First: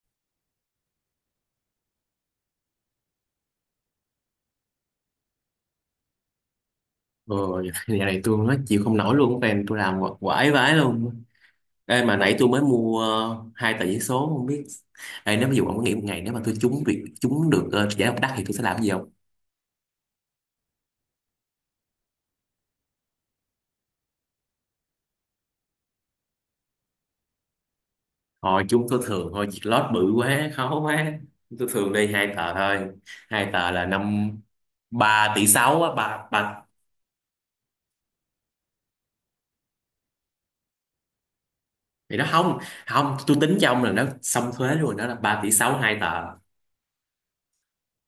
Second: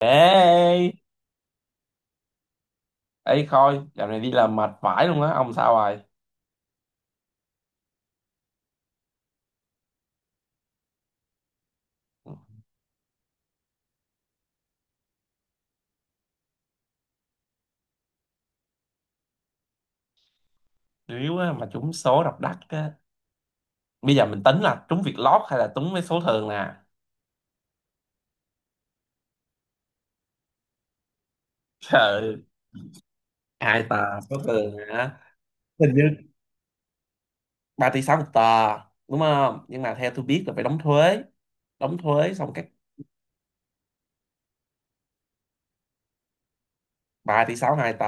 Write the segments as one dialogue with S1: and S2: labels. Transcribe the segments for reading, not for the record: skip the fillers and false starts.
S1: Ê, ê, Khôi, dạo này đi làm mệt vãi luôn á, ông sao rồi?
S2: Ờ. Nhà này tôi nói chịu không nổi luôn, fan tôi làm quải vãi luôn. Ê, mà nãy tôi mới mua hai tờ giấy số không biết. Ê, nếu ví dụ ông có nghĩ một ngày nếu mà tôi trúng được giải độc đắc thì tôi sẽ làm cái gì không?
S1: Điếu á, mà trúng số độc đắc á. Bây giờ mình tính là trúng việc lót hay là trúng mấy số thường nè?
S2: Thôi trúng tôi thường thôi, việc lót bự quá khó quá. Tôi thường đi hai
S1: Trời,
S2: tờ thôi. Hai tờ là
S1: hai tờ
S2: năm.
S1: số thường hả?
S2: Ba tỷ sáu
S1: Hình
S2: á,
S1: như
S2: ba ba.
S1: 3 tỷ 6 một tờ, đúng không? Nhưng mà theo tôi biết là phải đóng thuế. Đóng
S2: Thì nó
S1: thuế xong
S2: không,
S1: các
S2: không tôi tính cho ông là nó xong thuế luôn, đó là 3,6 tỷ hai tờ.
S1: 3 tỷ 6 hai tờ.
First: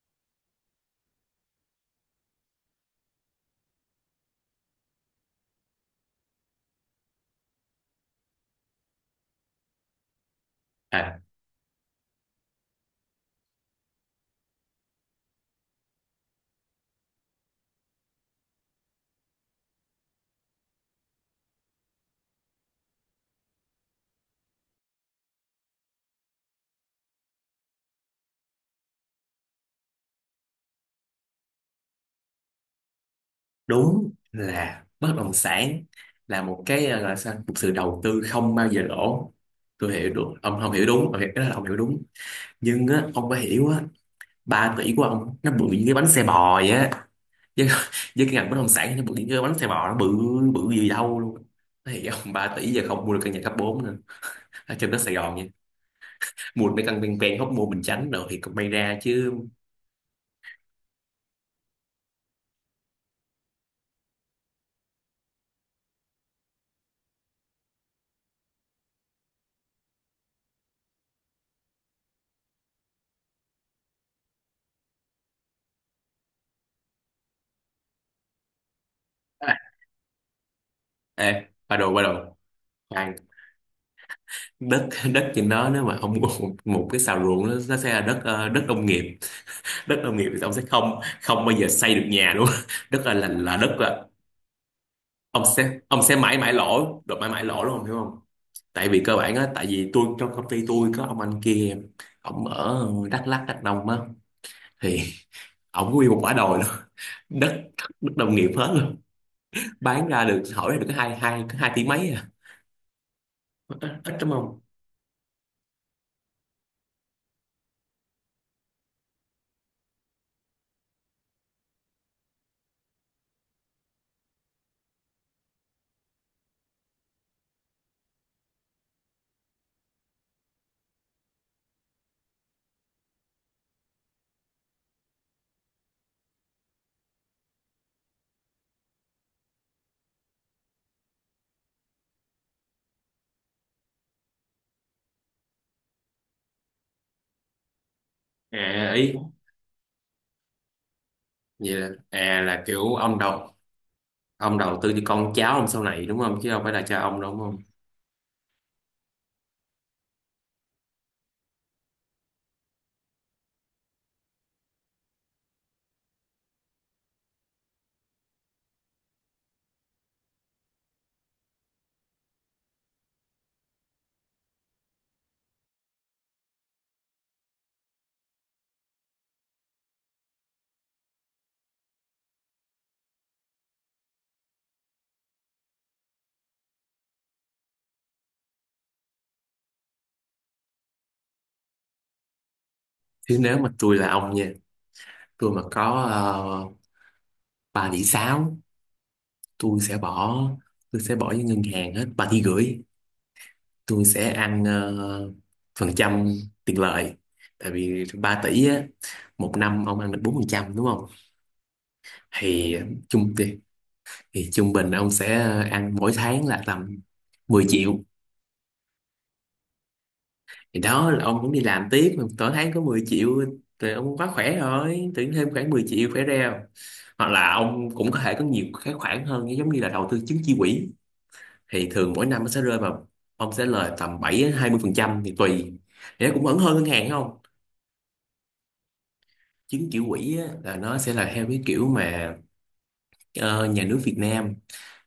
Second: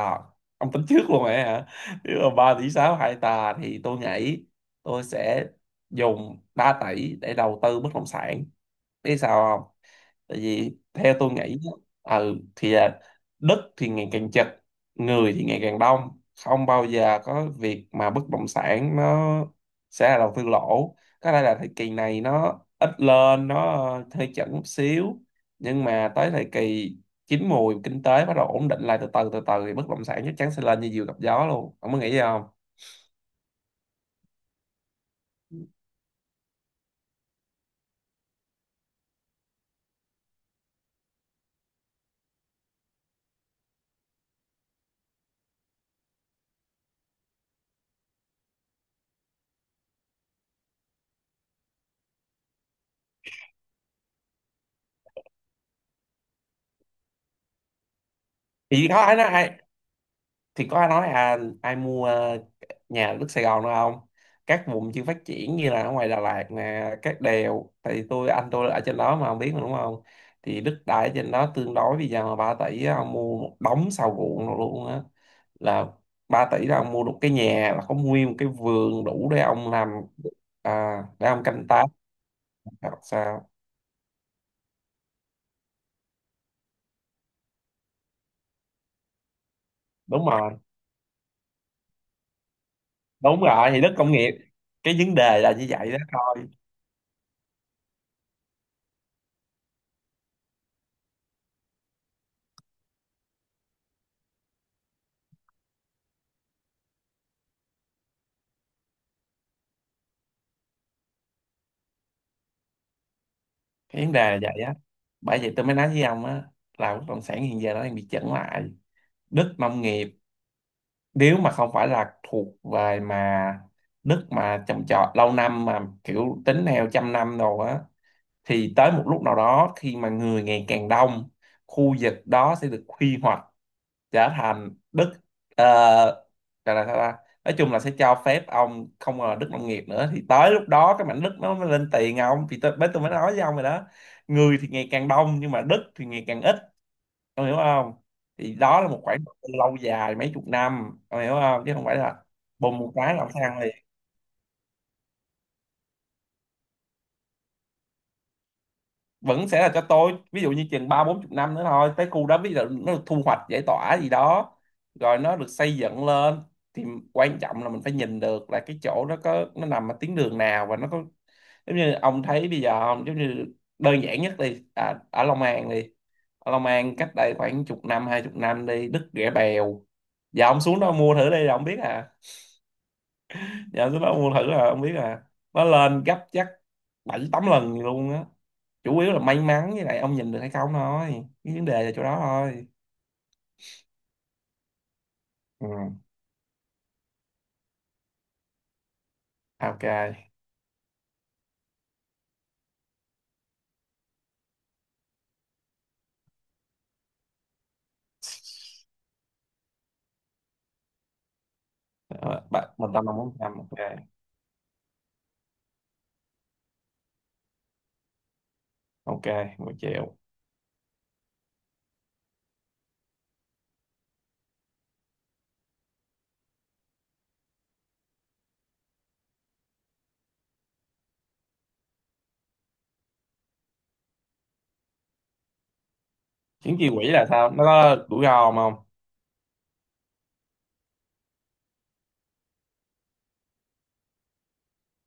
S1: Ông tính trước luôn rồi hả? Nếu mà 3 tỷ 6 hai tờ thì tôi nghĩ tôi sẽ dùng 3 tỷ để đầu tư bất động sản. Biết sao không? Tại vì theo tôi nghĩ á, thì là đất thì ngày càng chật, người thì ngày càng đông, không bao giờ có việc mà bất động sản nó sẽ là đầu tư lỗ. Có lẽ là thời kỳ này nó ít lên, nó hơi chậm một xíu, nhưng mà tới thời kỳ chín mùi kinh tế bắt đầu ổn định lại từ từ thì bất động sản chắc chắn sẽ lên như diều gặp gió luôn, ông có nghĩ gì không?
S2: Đúng là bất động sản là một cái gọi là sao, một sự đầu tư không bao giờ lỗ. Tôi hiểu được ông không hiểu đúng, ông hiểu, cái đó là ông hiểu đúng. Nhưng á, ông phải hiểu á, 3 tỷ của ông nó bự như cái bánh xe bò vậy á. Với, với cái ngành bất động sản nó bự như cái bánh xe bò, nó bự, bự gì đâu luôn. Thì ông 3 tỷ giờ không mua được căn nhà cấp 4 nữa ở trên đất Sài Gòn nha. Mua được mấy căn ven ven Hóc Môn Bình Chánh rồi thì cũng may
S1: Thì
S2: ra
S1: đó
S2: chứ.
S1: nói, thì có ai nói à, ai mua nhà ở đất Sài Gòn nữa không? Các vùng chưa phát triển như là ở ngoài Đà Lạt nè, các đèo, thì anh tôi ở trên đó mà không biết mà, đúng không? Thì đất đai ở trên đó tương đối, bây giờ mà 3 tỷ á, ông mua một đống sau ruộng rồi luôn á. Là 3 tỷ là ông mua được cái nhà, là có nguyên một cái vườn đủ để
S2: À,
S1: ông làm, để
S2: ê,
S1: ông canh
S2: ba
S1: tác
S2: đồ ba đồ,
S1: hoặc
S2: khoan.
S1: sao.
S2: Đất đất trên đó nếu mà ông một, một cái xào ruộng nó sẽ là đất đất nông nghiệp. Đất nông
S1: Đúng
S2: nghiệp thì ông
S1: rồi,
S2: sẽ không không bao giờ xây được nhà luôn. Đất
S1: đúng
S2: là
S1: rồi,
S2: đất
S1: thì đất
S2: là
S1: công nghiệp, cái vấn đề
S2: ông
S1: là như
S2: sẽ
S1: vậy đó
S2: ông sẽ mãi
S1: thôi.
S2: mãi lỗ được, mãi mãi lỗ luôn, ông hiểu không? Tại vì cơ bản á, tại vì tôi trong công ty tôi có ông anh kia, ông ở Đắk Lắk Đắk Nông á. Thì ông nguyên một quả đồi luôn. đất đất nông nghiệp hết luôn. Bán ra được, hỏi ra được cái hai hai cái hai tỷ mấy à, ít,
S1: Cái vấn
S2: ít đúng
S1: đề là
S2: không?
S1: vậy á. Bởi vậy tôi mới nói với ông á, là bất động sản hiện giờ nó đang bị chững lại. Đất nông nghiệp nếu mà không phải là thuộc về mà đất mà trồng trọt lâu năm mà kiểu tính theo trăm năm rồi á, thì tới một lúc nào đó khi mà người ngày càng đông, khu vực đó sẽ được quy hoạch trở thành đất, ờ, gọi là sao ta, nói chung là sẽ cho phép ông không còn là đất nông nghiệp nữa, thì tới lúc đó cái mảnh đất nó mới lên tiền ông, thì tôi mới nói với ông rồi đó. Người thì ngày càng đông nhưng mà đất thì ngày càng ít, ông hiểu không? Thì đó là
S2: À
S1: một
S2: ý
S1: khoảng đầu tư lâu dài mấy chục năm, ông hiểu không, chứ
S2: vậy
S1: không
S2: là,
S1: phải là
S2: à là
S1: bùng một
S2: kiểu
S1: cái là ông sang liền.
S2: ông đầu tư cho con cháu ông sau này đúng không, chứ không phải là cho ông đâu đúng không?
S1: Vẫn sẽ là cho tôi, ví dụ như chừng ba bốn chục năm nữa thôi, tới khu đó ví dụ nó được thu hoạch giải tỏa gì đó rồi nó được xây dựng lên, thì quan trọng là mình phải nhìn được là cái chỗ nó có, nó nằm ở tuyến đường nào và nó có giống như ông thấy bây giờ không. Giống như đơn giản nhất đi, à, ở Long An đi. Ở Long An cách đây khoảng chục năm hai chục năm đi đứt Rẻ Bèo, giờ ông xuống đó mua thử đi là ông biết à, giờ ông xuống đó mua thử là ông biết à. Nó lên gấp chắc bảy tám lần luôn á. Chủ yếu là may mắn với lại ông nhìn được hay không thôi, cái vấn đề là chỗ đó thôi.
S2: Chứ nếu mà tôi là ông nha, tôi mà
S1: Ừ.
S2: có 3 tỷ 6,
S1: À,
S2: tôi
S1: ok.
S2: sẽ bỏ tôi sẽ bỏ với ngân hàng hết 3,5 tỷ. Tôi sẽ ăn phần trăm tiền lợi. Tại vì 3 tỷ á, một năm ông ăn được 4% đúng không?
S1: Ờ, bạn
S2: thì
S1: một trăm năm
S2: trung
S1: bốn trăm,
S2: thì,
S1: ok.
S2: thì trung bình ông sẽ ăn mỗi tháng là tầm 10 triệu.
S1: Ok, một triệu.
S2: Thì đó là ông cũng đi làm tiếp mà mỗi tháng có 10 triệu rồi, ông quá khỏe rồi, tự nhiên thêm khoảng 10 triệu khỏe reo. Hoặc là ông cũng có thể có nhiều cái khoản hơn, giống như là đầu tư chứng chỉ quỹ. Thì thường mỗi năm nó sẽ rơi vào, ông sẽ lời tầm 7 đến 20% thì tùy. Thì nó cũng vẫn hơn
S1: Chứng
S2: ngân
S1: chỉ quỹ
S2: hàng
S1: là
S2: không?
S1: sao, nó có rủi ro không không?
S2: Chứng chỉ quỹ á, là nó sẽ là theo cái kiểu mà ờ, nhà nước Việt Nam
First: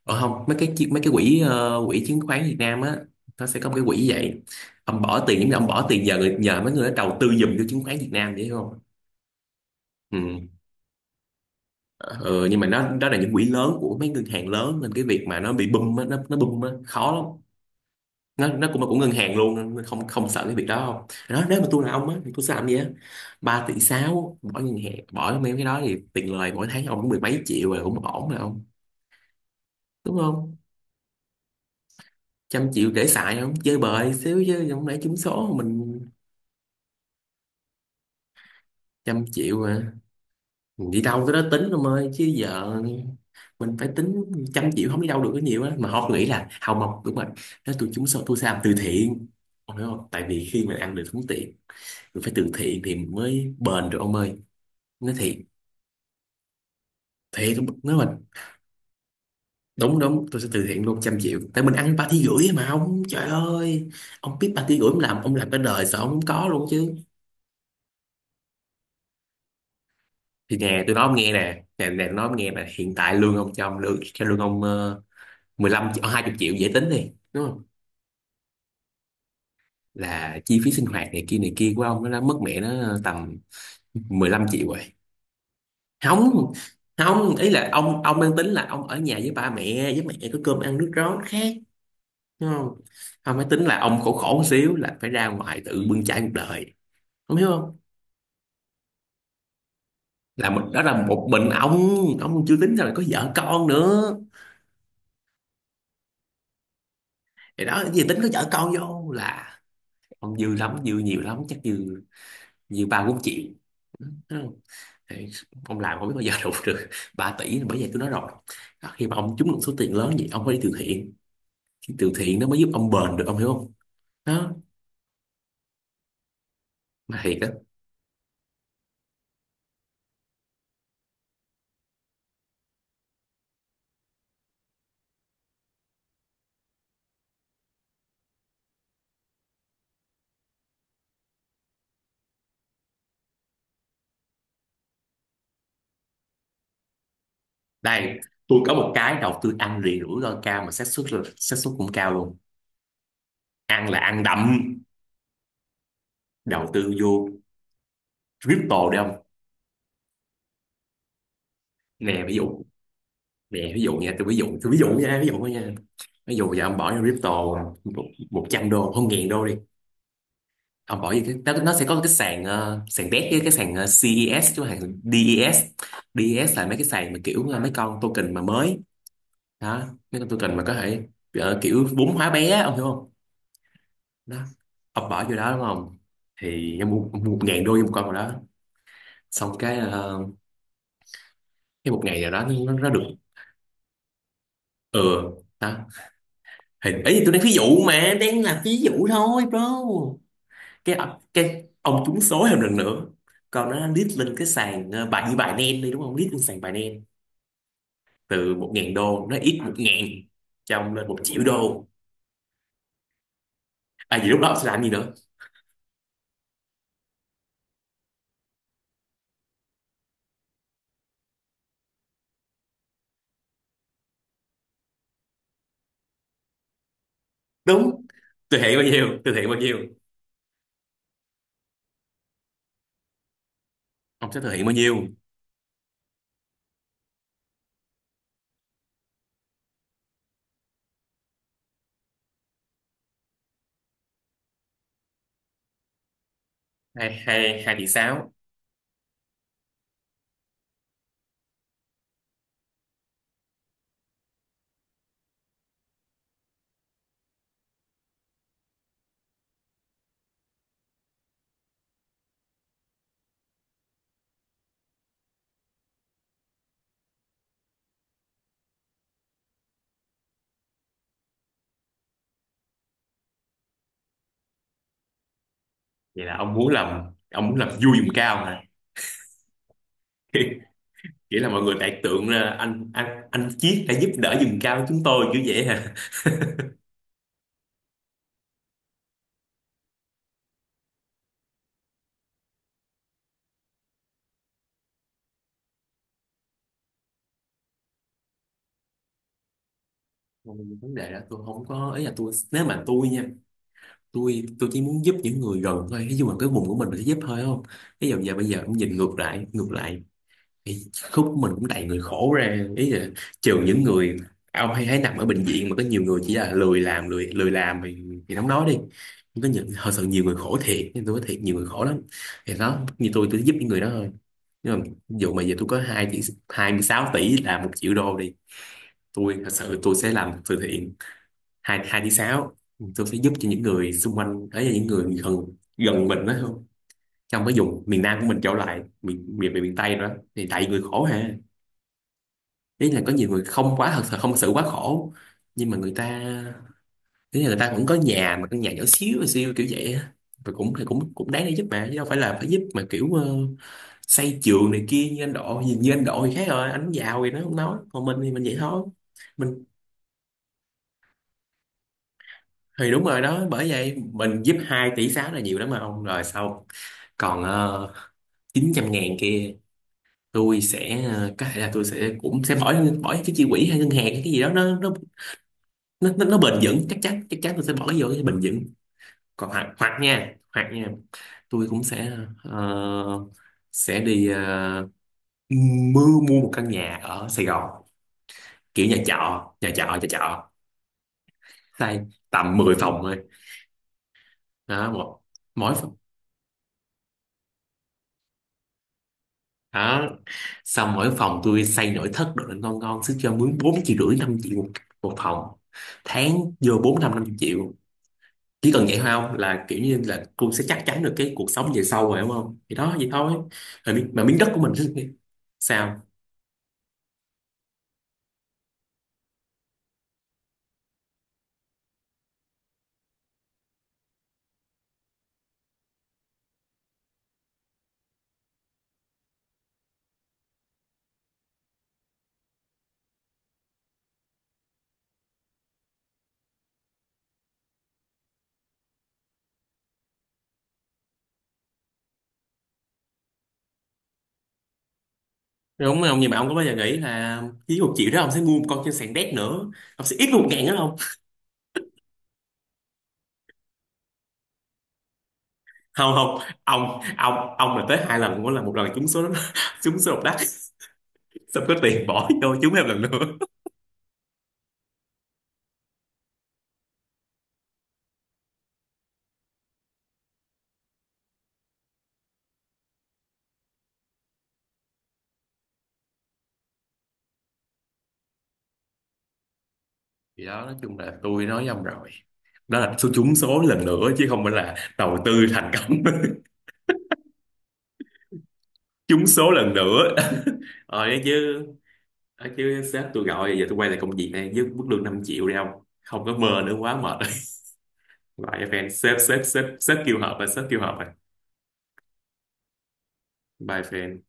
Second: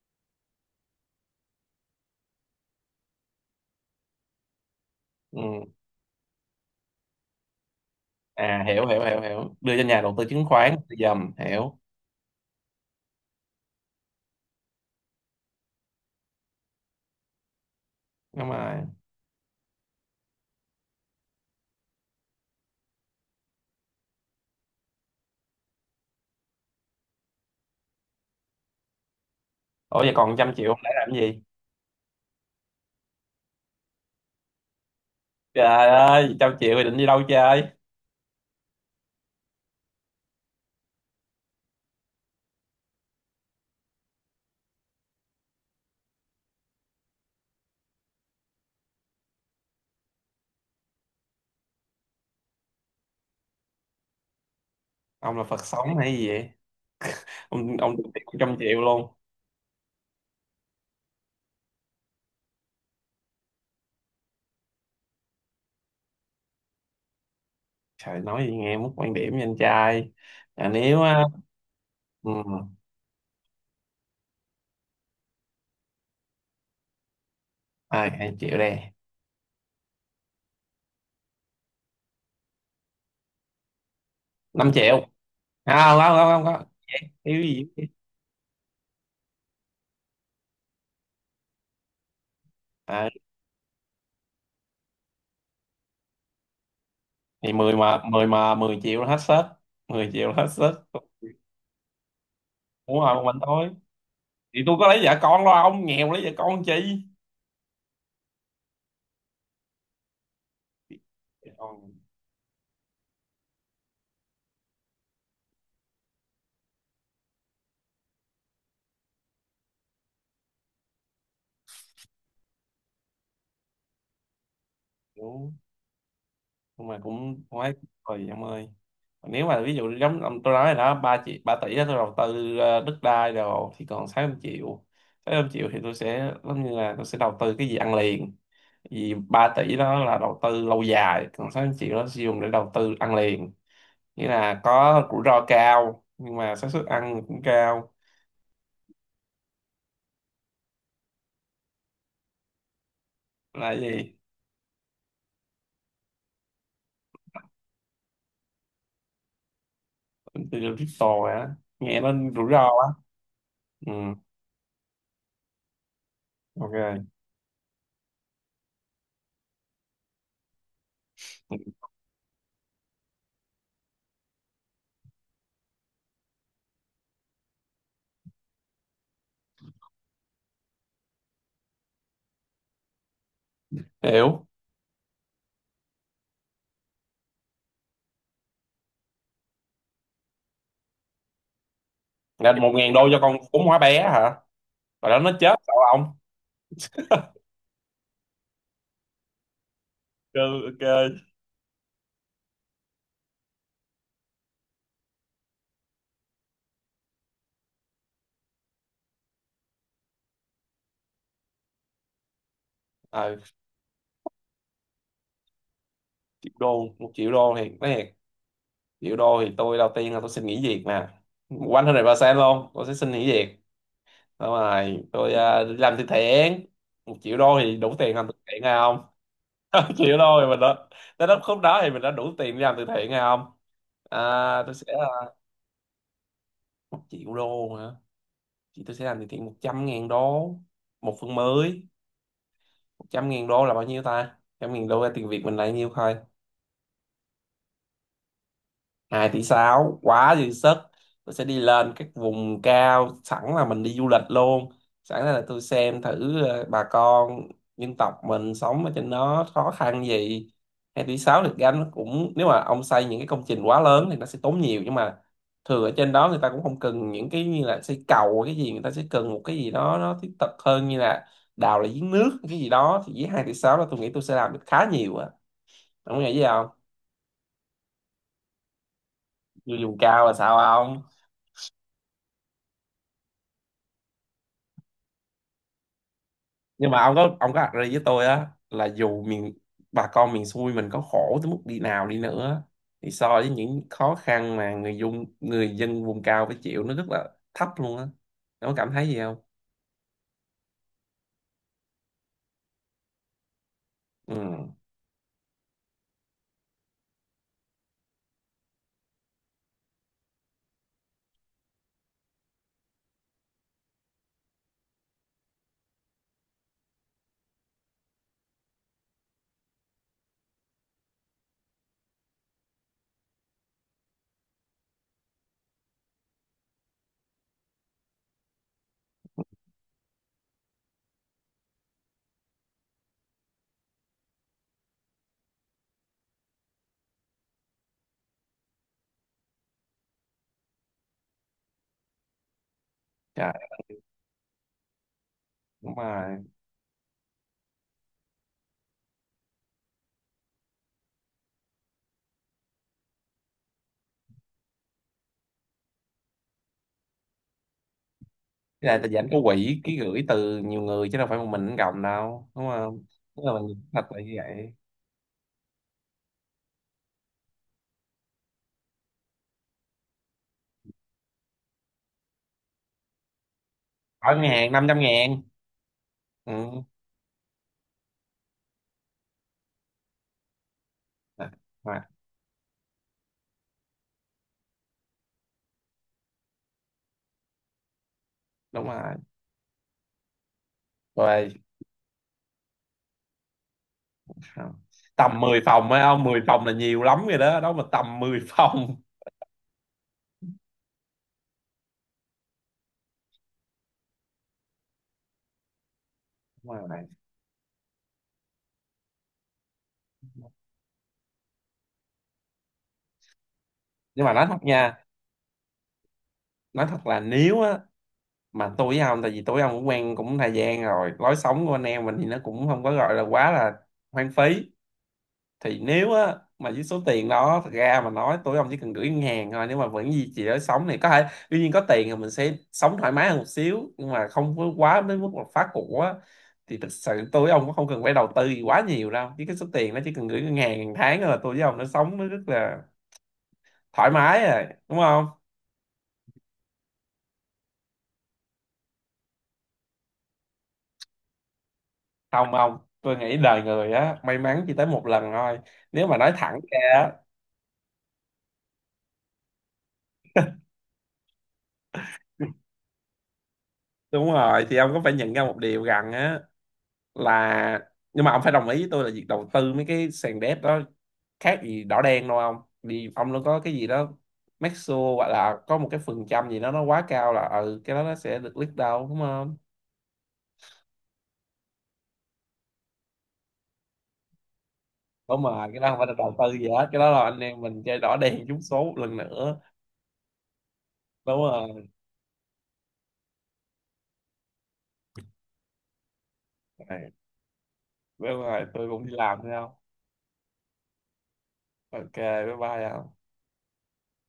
S2: ở không mấy cái mấy cái quỹ quỹ chứng khoán Việt Nam á. Nó sẽ có một cái quỹ như vậy. Ông bỏ tiền giống như
S1: Ừ.
S2: ông bỏ tiền nhờ người, nhờ mấy người đó đầu tư giùm cho chứng khoán Việt Nam vậy hiểu
S1: À,
S2: không?
S1: hiểu hiểu hiểu hiểu, đưa cho nhà đầu tư chứng
S2: Ừ.
S1: khoán dầm, hiểu.
S2: Ờ, nhưng mà nó đó là những quỹ lớn của mấy ngân hàng lớn, nên cái việc mà nó bị bung á, nó bung á, khó lắm. nó
S1: Đúng
S2: nó cũng
S1: rồi.
S2: là của ngân hàng luôn, nó không không sợ cái việc đó không. Đó nếu mà tôi là ông á, thì tôi sẽ làm gì á? 3,6 tỷ bỏ ngân hàng, bỏ mấy cái đó thì tiền lời mỗi tháng ông cũng 10 mấy triệu rồi, cũng ổn rồi ông.
S1: Ủa vậy
S2: Đúng
S1: còn trăm
S2: không?
S1: triệu ông để làm cái gì?
S2: 100 triệu để xài không, chơi bời xíu chứ không lẽ trúng số
S1: Trời
S2: mình.
S1: ơi trăm triệu thì định đi đâu chơi?
S2: 100 triệu mà mình đi đâu tới đó tính ông ơi, chứ giờ mình phải tính. 100 triệu không đi đâu được, có nhiều á mà họ nghĩ là hào mộc đúng rồi. Nếu tôi trúng số tôi sẽ làm từ thiện, ông hiểu không? Tại vì khi mình ăn được sống tiền, mình phải từ thiện thì mình mới bền được ông ơi, nói thiệt.
S1: Ông là Phật sống hay gì vậy?
S2: Thiệt.
S1: Ông
S2: Nếu
S1: được
S2: mà
S1: tiền một trăm triệu luôn.
S2: đúng đúng, tôi sẽ từ thiện luôn 100 triệu, tại mình ăn ba tí rưỡi mà ông, trời ơi. Ông biết ba tí rưỡi ông làm, ông làm cả đời sao ông không có luôn chứ.
S1: Trời, nói gì nghe mất quan điểm với anh trai.
S2: Thì
S1: À,
S2: nè tôi
S1: nếu
S2: nói ông
S1: á,
S2: nghe nè, nè nè tôi nói
S1: ừ,
S2: ông nghe nè, hiện tại lương ông cho ông lương cho lương ông 15 triệu 20 triệu dễ tính đi đúng không?
S1: ai hai triệu đây.
S2: Là chi phí sinh hoạt này kia của ông nó đã mất mẹ nó tầm 15 triệu
S1: Năm
S2: rồi.
S1: triệu. Không không không
S2: Không
S1: không không.
S2: không,
S1: Thiếu
S2: ý là
S1: gì.
S2: ông đang tính là ông ở nhà với ba mẹ, với mẹ có cơm ăn nước rót khác, đúng không?
S1: À,
S2: Không phải tính là ông khổ, khổ một xíu là phải ra ngoài tự bươn chải cuộc đời, ông hiểu
S1: thì mười
S2: không?
S1: mà mười mà mười triệu là hết sét. Mười triệu là hết
S2: Là một,
S1: sét.
S2: đó là một mình ông chưa tính ra là
S1: Muốn
S2: có
S1: không
S2: vợ
S1: mình
S2: con
S1: thôi.
S2: nữa.
S1: Thì tôi có lấy vợ con, lo ông nghèo lấy vợ con chi.
S2: Thì đó cái gì tính có vợ con vô là ông dư lắm, dư nhiều lắm
S1: Vợ
S2: chắc,
S1: con.
S2: dư, dư 3 - 4 triệu. Đúng không? Thì ông làm không biết bao giờ đủ được 3 tỷ, bởi vậy tôi nói rồi. Đó, khi mà ông trúng được số tiền lớn vậy ông phải đi từ thiện. Cái từ thiện nó mới giúp ông bền được, ông hiểu không? Đó,
S1: Đúng, nhưng mà
S2: mà thiệt
S1: cũng
S2: đó.
S1: quá. Rồi em ơi, nếu mà ví dụ tôi nói rồi đó, ba triệu ba tỷ đó tôi đầu tư đất đai rồi thì còn sáu trăm triệu. Sáu trăm triệu thì tôi sẽ giống như là tôi sẽ đầu tư cái gì ăn liền. Vì 3 tỷ đó là đầu tư lâu dài, còn 600 triệu đó sử dụng để đầu tư ăn liền, nghĩa là có rủi ro cao nhưng mà xác suất ăn cũng cao.
S2: Đây, tôi có một cái đầu tư ăn liền rủi ro cao mà xác suất là xác suất cũng cao luôn.
S1: Là cái
S2: Ăn là
S1: gì?
S2: ăn đậm. Đầu tư vô crypto đi ông.
S1: Từ crypto hả? Nghe nó
S2: Nè ví
S1: rủi
S2: dụ,
S1: ro quá.
S2: nè ví dụ
S1: Ừ,
S2: nha, tôi ví dụ, tôi ví dụ nha, ví dụ thôi nha. Ví dụ giờ ông bỏ vô
S1: ok.
S2: crypto một, trăm đô không ngàn đô đi. Ông bỏ vô cái nó sẽ có cái sàn sàn đét với cái sàn CES chứ hàng DES. DES là mấy cái sàn mà kiểu là mấy con token mà mới. Đó, mấy con token mà có thể kiểu vốn hóa bé á, ông hiểu không? Đó,
S1: Hiểu.
S2: ông bỏ vô đó đúng không? Thì ông mua, mua 1000 đô vô một con vào đó. Xong cái cái một ngày nào đó
S1: Là
S2: nó,
S1: một
S2: nó
S1: ngàn
S2: được.
S1: đô cho con cún hóa bé hả? Rồi đó
S2: Ừ.
S1: nó chết sao
S2: Đó,
S1: ông.
S2: hình ấy tôi đang ví dụ, mà đang là ví dụ thôi bro.
S1: Ok ok.
S2: cái cái ông trúng số thêm lần nữa. Còn nó lít lên cái sàn bài như bài nen đi đúng không, lít lên sàn bài nen. Từ 1000 đô nó ít một ngàn, trong lên 1 triệu đô.
S1: Ờ,
S2: À vậy lúc đó ông sẽ làm gì nữa?
S1: triệu đô, một triệu đô thì nói thiệt, triệu đô thì tôi đầu tiên là tôi xin nghỉ việc mà, quanh hơn này ba sen luôn, tôi sẽ xin nghỉ việc. Xong rồi tôi đi làm từ thiện. Một triệu đô thì đủ
S2: Đúng,
S1: tiền làm từ
S2: từ
S1: thiện hay
S2: thiện bao
S1: không?
S2: nhiêu, từ thiện bao nhiêu?
S1: Chịu thôi. Mình đã tới lúc khúc đó thì mình đã đủ tiền để làm từ thiện hay không?
S2: Ông sẽ từ
S1: à,
S2: thiện bao
S1: tôi sẽ,
S2: nhiêu?
S1: một triệu đô hả, thì tôi sẽ làm từ thiện 100 ngàn đô. Một phần mới. Trăm ngàn đô là bao nhiêu ta? 100 ngàn đô ra tiền Việt mình là nhiêu thôi.
S2: Hai hai 2,6 tỷ.
S1: Hai tỷ 6 quá dư sức. Tôi sẽ đi lên các vùng cao, sẵn là mình đi du lịch luôn, sẵn là tôi xem thử bà con dân tộc mình sống ở trên đó khó khăn gì. 2 tỷ 6 được gánh nó cũng, nếu mà ông xây những cái công trình quá lớn thì nó sẽ tốn nhiều, nhưng mà thường ở trên đó người ta cũng không cần những cái như là xây cầu hay cái gì, người ta sẽ cần một cái gì đó nó thiết thực hơn, như là đào lại giếng nước cái gì đó, thì với 2 tỷ 6 đó tôi nghĩ tôi sẽ làm được khá nhiều á. Ông
S2: Vậy
S1: nghĩ
S2: là
S1: gì
S2: ông muốn
S1: không?
S2: làm ông muốn làm vui vùng cao mà.
S1: Người vùng cao là sao?
S2: Nghĩa là mọi người đại tượng ra anh Chiết đã giúp đỡ vùng cao chúng tôi kiểu vậy.
S1: Nhưng mà ông có đặt với tôi á, là dù miền, bà con miền xuôi mình có khổ tới mức đi nào đi nữa thì so với những khó khăn mà người dân vùng cao phải chịu nó rất là thấp luôn á. Nó cảm thấy gì không?
S2: Còn vấn đề đó tôi không có ý là tôi, nếu mà tôi nha,
S1: Ừ.
S2: tôi chỉ muốn giúp những người gần thôi. Ví dụ mà cái vùng của mình sẽ giúp thôi không. Ví dụ giờ bây giờ cũng nhìn ngược lại thì khúc của mình cũng đầy người khổ ra. Ý là trừ những người ông hay thấy nằm ở bệnh viện mà có nhiều người chỉ là lười làm, lười lười làm thì không nói đi. Nhưng có những thật sự nhiều người khổ thiệt, nên tôi nói thiệt nhiều người khổ lắm. Thì đó, như tôi giúp những người đó thôi. Nhưng mà ví dụ mà giờ tôi có 2 tỷ, 26 tỷ là 1 triệu đô đi, tôi thật sự tôi sẽ làm từ thiện hai hai tiếng sáu, tôi sẽ giúp cho những người xung quanh ấy, là những người gần, gần mình đó không. Trong cái vùng miền Nam của mình trở lại miền miền miền, Tây nữa, thì tại vì người khổ ha. Ý là có nhiều người
S1: Trời.
S2: không quá thật sự, không thật sự quá khổ, nhưng mà người
S1: Đúng
S2: ta,
S1: rồi.
S2: ý là người ta cũng có nhà mà căn nhà nhỏ xíu xíu kiểu vậy á. Rồi cũng thì cũng cũng đáng để giúp mà, chứ đâu phải là phải giúp mà kiểu xây trường này kia như anh Độ. Nhìn như anh Độ thì khác rồi, anh giàu thì nó không nói, còn mình thì mình vậy thôi.
S1: Cái này là dẫn có
S2: Mình
S1: quỹ ký gửi từ nhiều người chứ đâu phải một mình nó gồng đâu, đúng
S2: thì đúng
S1: không?
S2: rồi đó,
S1: Tức là
S2: bởi
S1: mình
S2: vậy
S1: thật là như
S2: mình giúp
S1: vậy.
S2: 2,6 tỷ là nhiều lắm mà ông rồi sau. Còn uh, 900 ngàn kia tôi sẽ có thể là tôi sẽ cũng sẽ bỏ bỏ cái chi quỹ hay ngân hàng hay cái
S1: Hỏi
S2: gì
S1: ngân
S2: đó
S1: hàng năm trăm ngàn.
S2: nó, nó bền
S1: Ừ.
S2: vững chắc chắn, chắc chắn tôi sẽ bỏ cái vô cái bền vững. Còn hoặc hoặc nha, hoặc nha
S1: À.
S2: tôi cũng
S1: À,
S2: sẽ ờ, sẽ đi mua, mua một căn nhà ở Sài Gòn,
S1: đúng
S2: kiểu nhà
S1: rồi.
S2: trọ nhà trọ nhà trọ.
S1: Rồi.
S2: Xây tầm 10 phòng thôi.
S1: À,
S2: Đó một,
S1: tầm 10
S2: mỗi,
S1: phòng ấy ông. 10 phòng là nhiều lắm rồi đó. Đó mà tầm 10 phòng.
S2: đó xong mỗi phòng tôi xây nội thất đồ lên ngon ngon sức, cho mướn 4,5 triệu 5 triệu một, một phòng tháng
S1: Đúng
S2: vô
S1: rồi
S2: bốn
S1: bạn.
S2: năm, năm triệu. Chỉ cần vậy thôi không, là kiểu như là cô sẽ chắc chắn được cái cuộc sống về sau rồi đúng không, thì đó vậy thôi. Rồi, mà
S1: Nhưng mà
S2: miếng
S1: nói
S2: đất
S1: thật
S2: của mình.
S1: nha,
S2: Sao
S1: nói thật là nếu á, mà tôi với ông, tại vì tôi với ông cũng quen cũng thời gian rồi, lối sống của anh em mình thì nó cũng không có gọi là quá là hoang phí, thì nếu á mà với số tiền đó, thật ra mà nói tôi với ông chỉ cần gửi ngân hàng thôi, nếu mà vẫn duy trì lối sống này có thể, tuy nhiên có tiền thì mình sẽ sống thoải mái hơn một xíu nhưng mà không có quá đến mức là phá cục á. Thì thực sự tôi với ông cũng không cần phải đầu tư gì quá nhiều đâu, chứ cái số tiền nó chỉ cần gửi ngân hàng hàng tháng là tôi với ông nó sống nó rất là thoải mái rồi, đúng không?
S2: đúng không, nhưng mà ông có bao giờ nghĩ là với 1 triệu đó ông sẽ mua một con trên sàn đét nữa, ông sẽ ít 1000 nữa không?
S1: Không, không, tôi nghĩ đời người á may mắn chỉ tới một lần thôi, nếu
S2: Không
S1: mà nói
S2: không,
S1: thẳng ra
S2: ông
S1: á.
S2: ông ông mà tới 2 lần, mỗi lần một lần trúng số. Đó, trúng số độc đắc, xong có tiền bỏ vô trúng thêm lần nữa.
S1: Đúng rồi. Thì ông có phải nhận ra một điều rằng á, là nhưng mà ông phải đồng ý với tôi là việc đầu tư mấy cái sàn đép đó khác gì đỏ đen đâu không. Thì ông nó có cái gì đó make sure hoặc là có một cái phần trăm gì đó nó quá cao là ừ cái đó nó sẽ được lít đâu, đúng không?
S2: Thì đó nói chung là tôi nói với ông rồi, đó là số trúng số lần nữa chứ không phải là đầu
S1: Đúng
S2: tư
S1: rồi,
S2: thành
S1: cái đó không
S2: công.
S1: phải là đầu tư gì hết, cái đó là anh em mình chơi đỏ đen trúng số một lần
S2: Trúng số
S1: nữa.
S2: lần nữa. Ờ đấy
S1: Đúng
S2: chứ,
S1: rồi.
S2: đấy chứ sếp tôi gọi giờ tôi quay lại công việc này với mức lương 5 triệu đi không. Không có mơ nữa, quá mệt.
S1: Đúng
S2: Rồi
S1: rồi,
S2: bye fan,
S1: tôi cũng đi
S2: sếp
S1: làm
S2: sếp
S1: thấy
S2: sếp
S1: không.
S2: sếp kêu họp rồi, sếp kêu họp rồi.
S1: Ok. Bye bye không.
S2: Bye fan.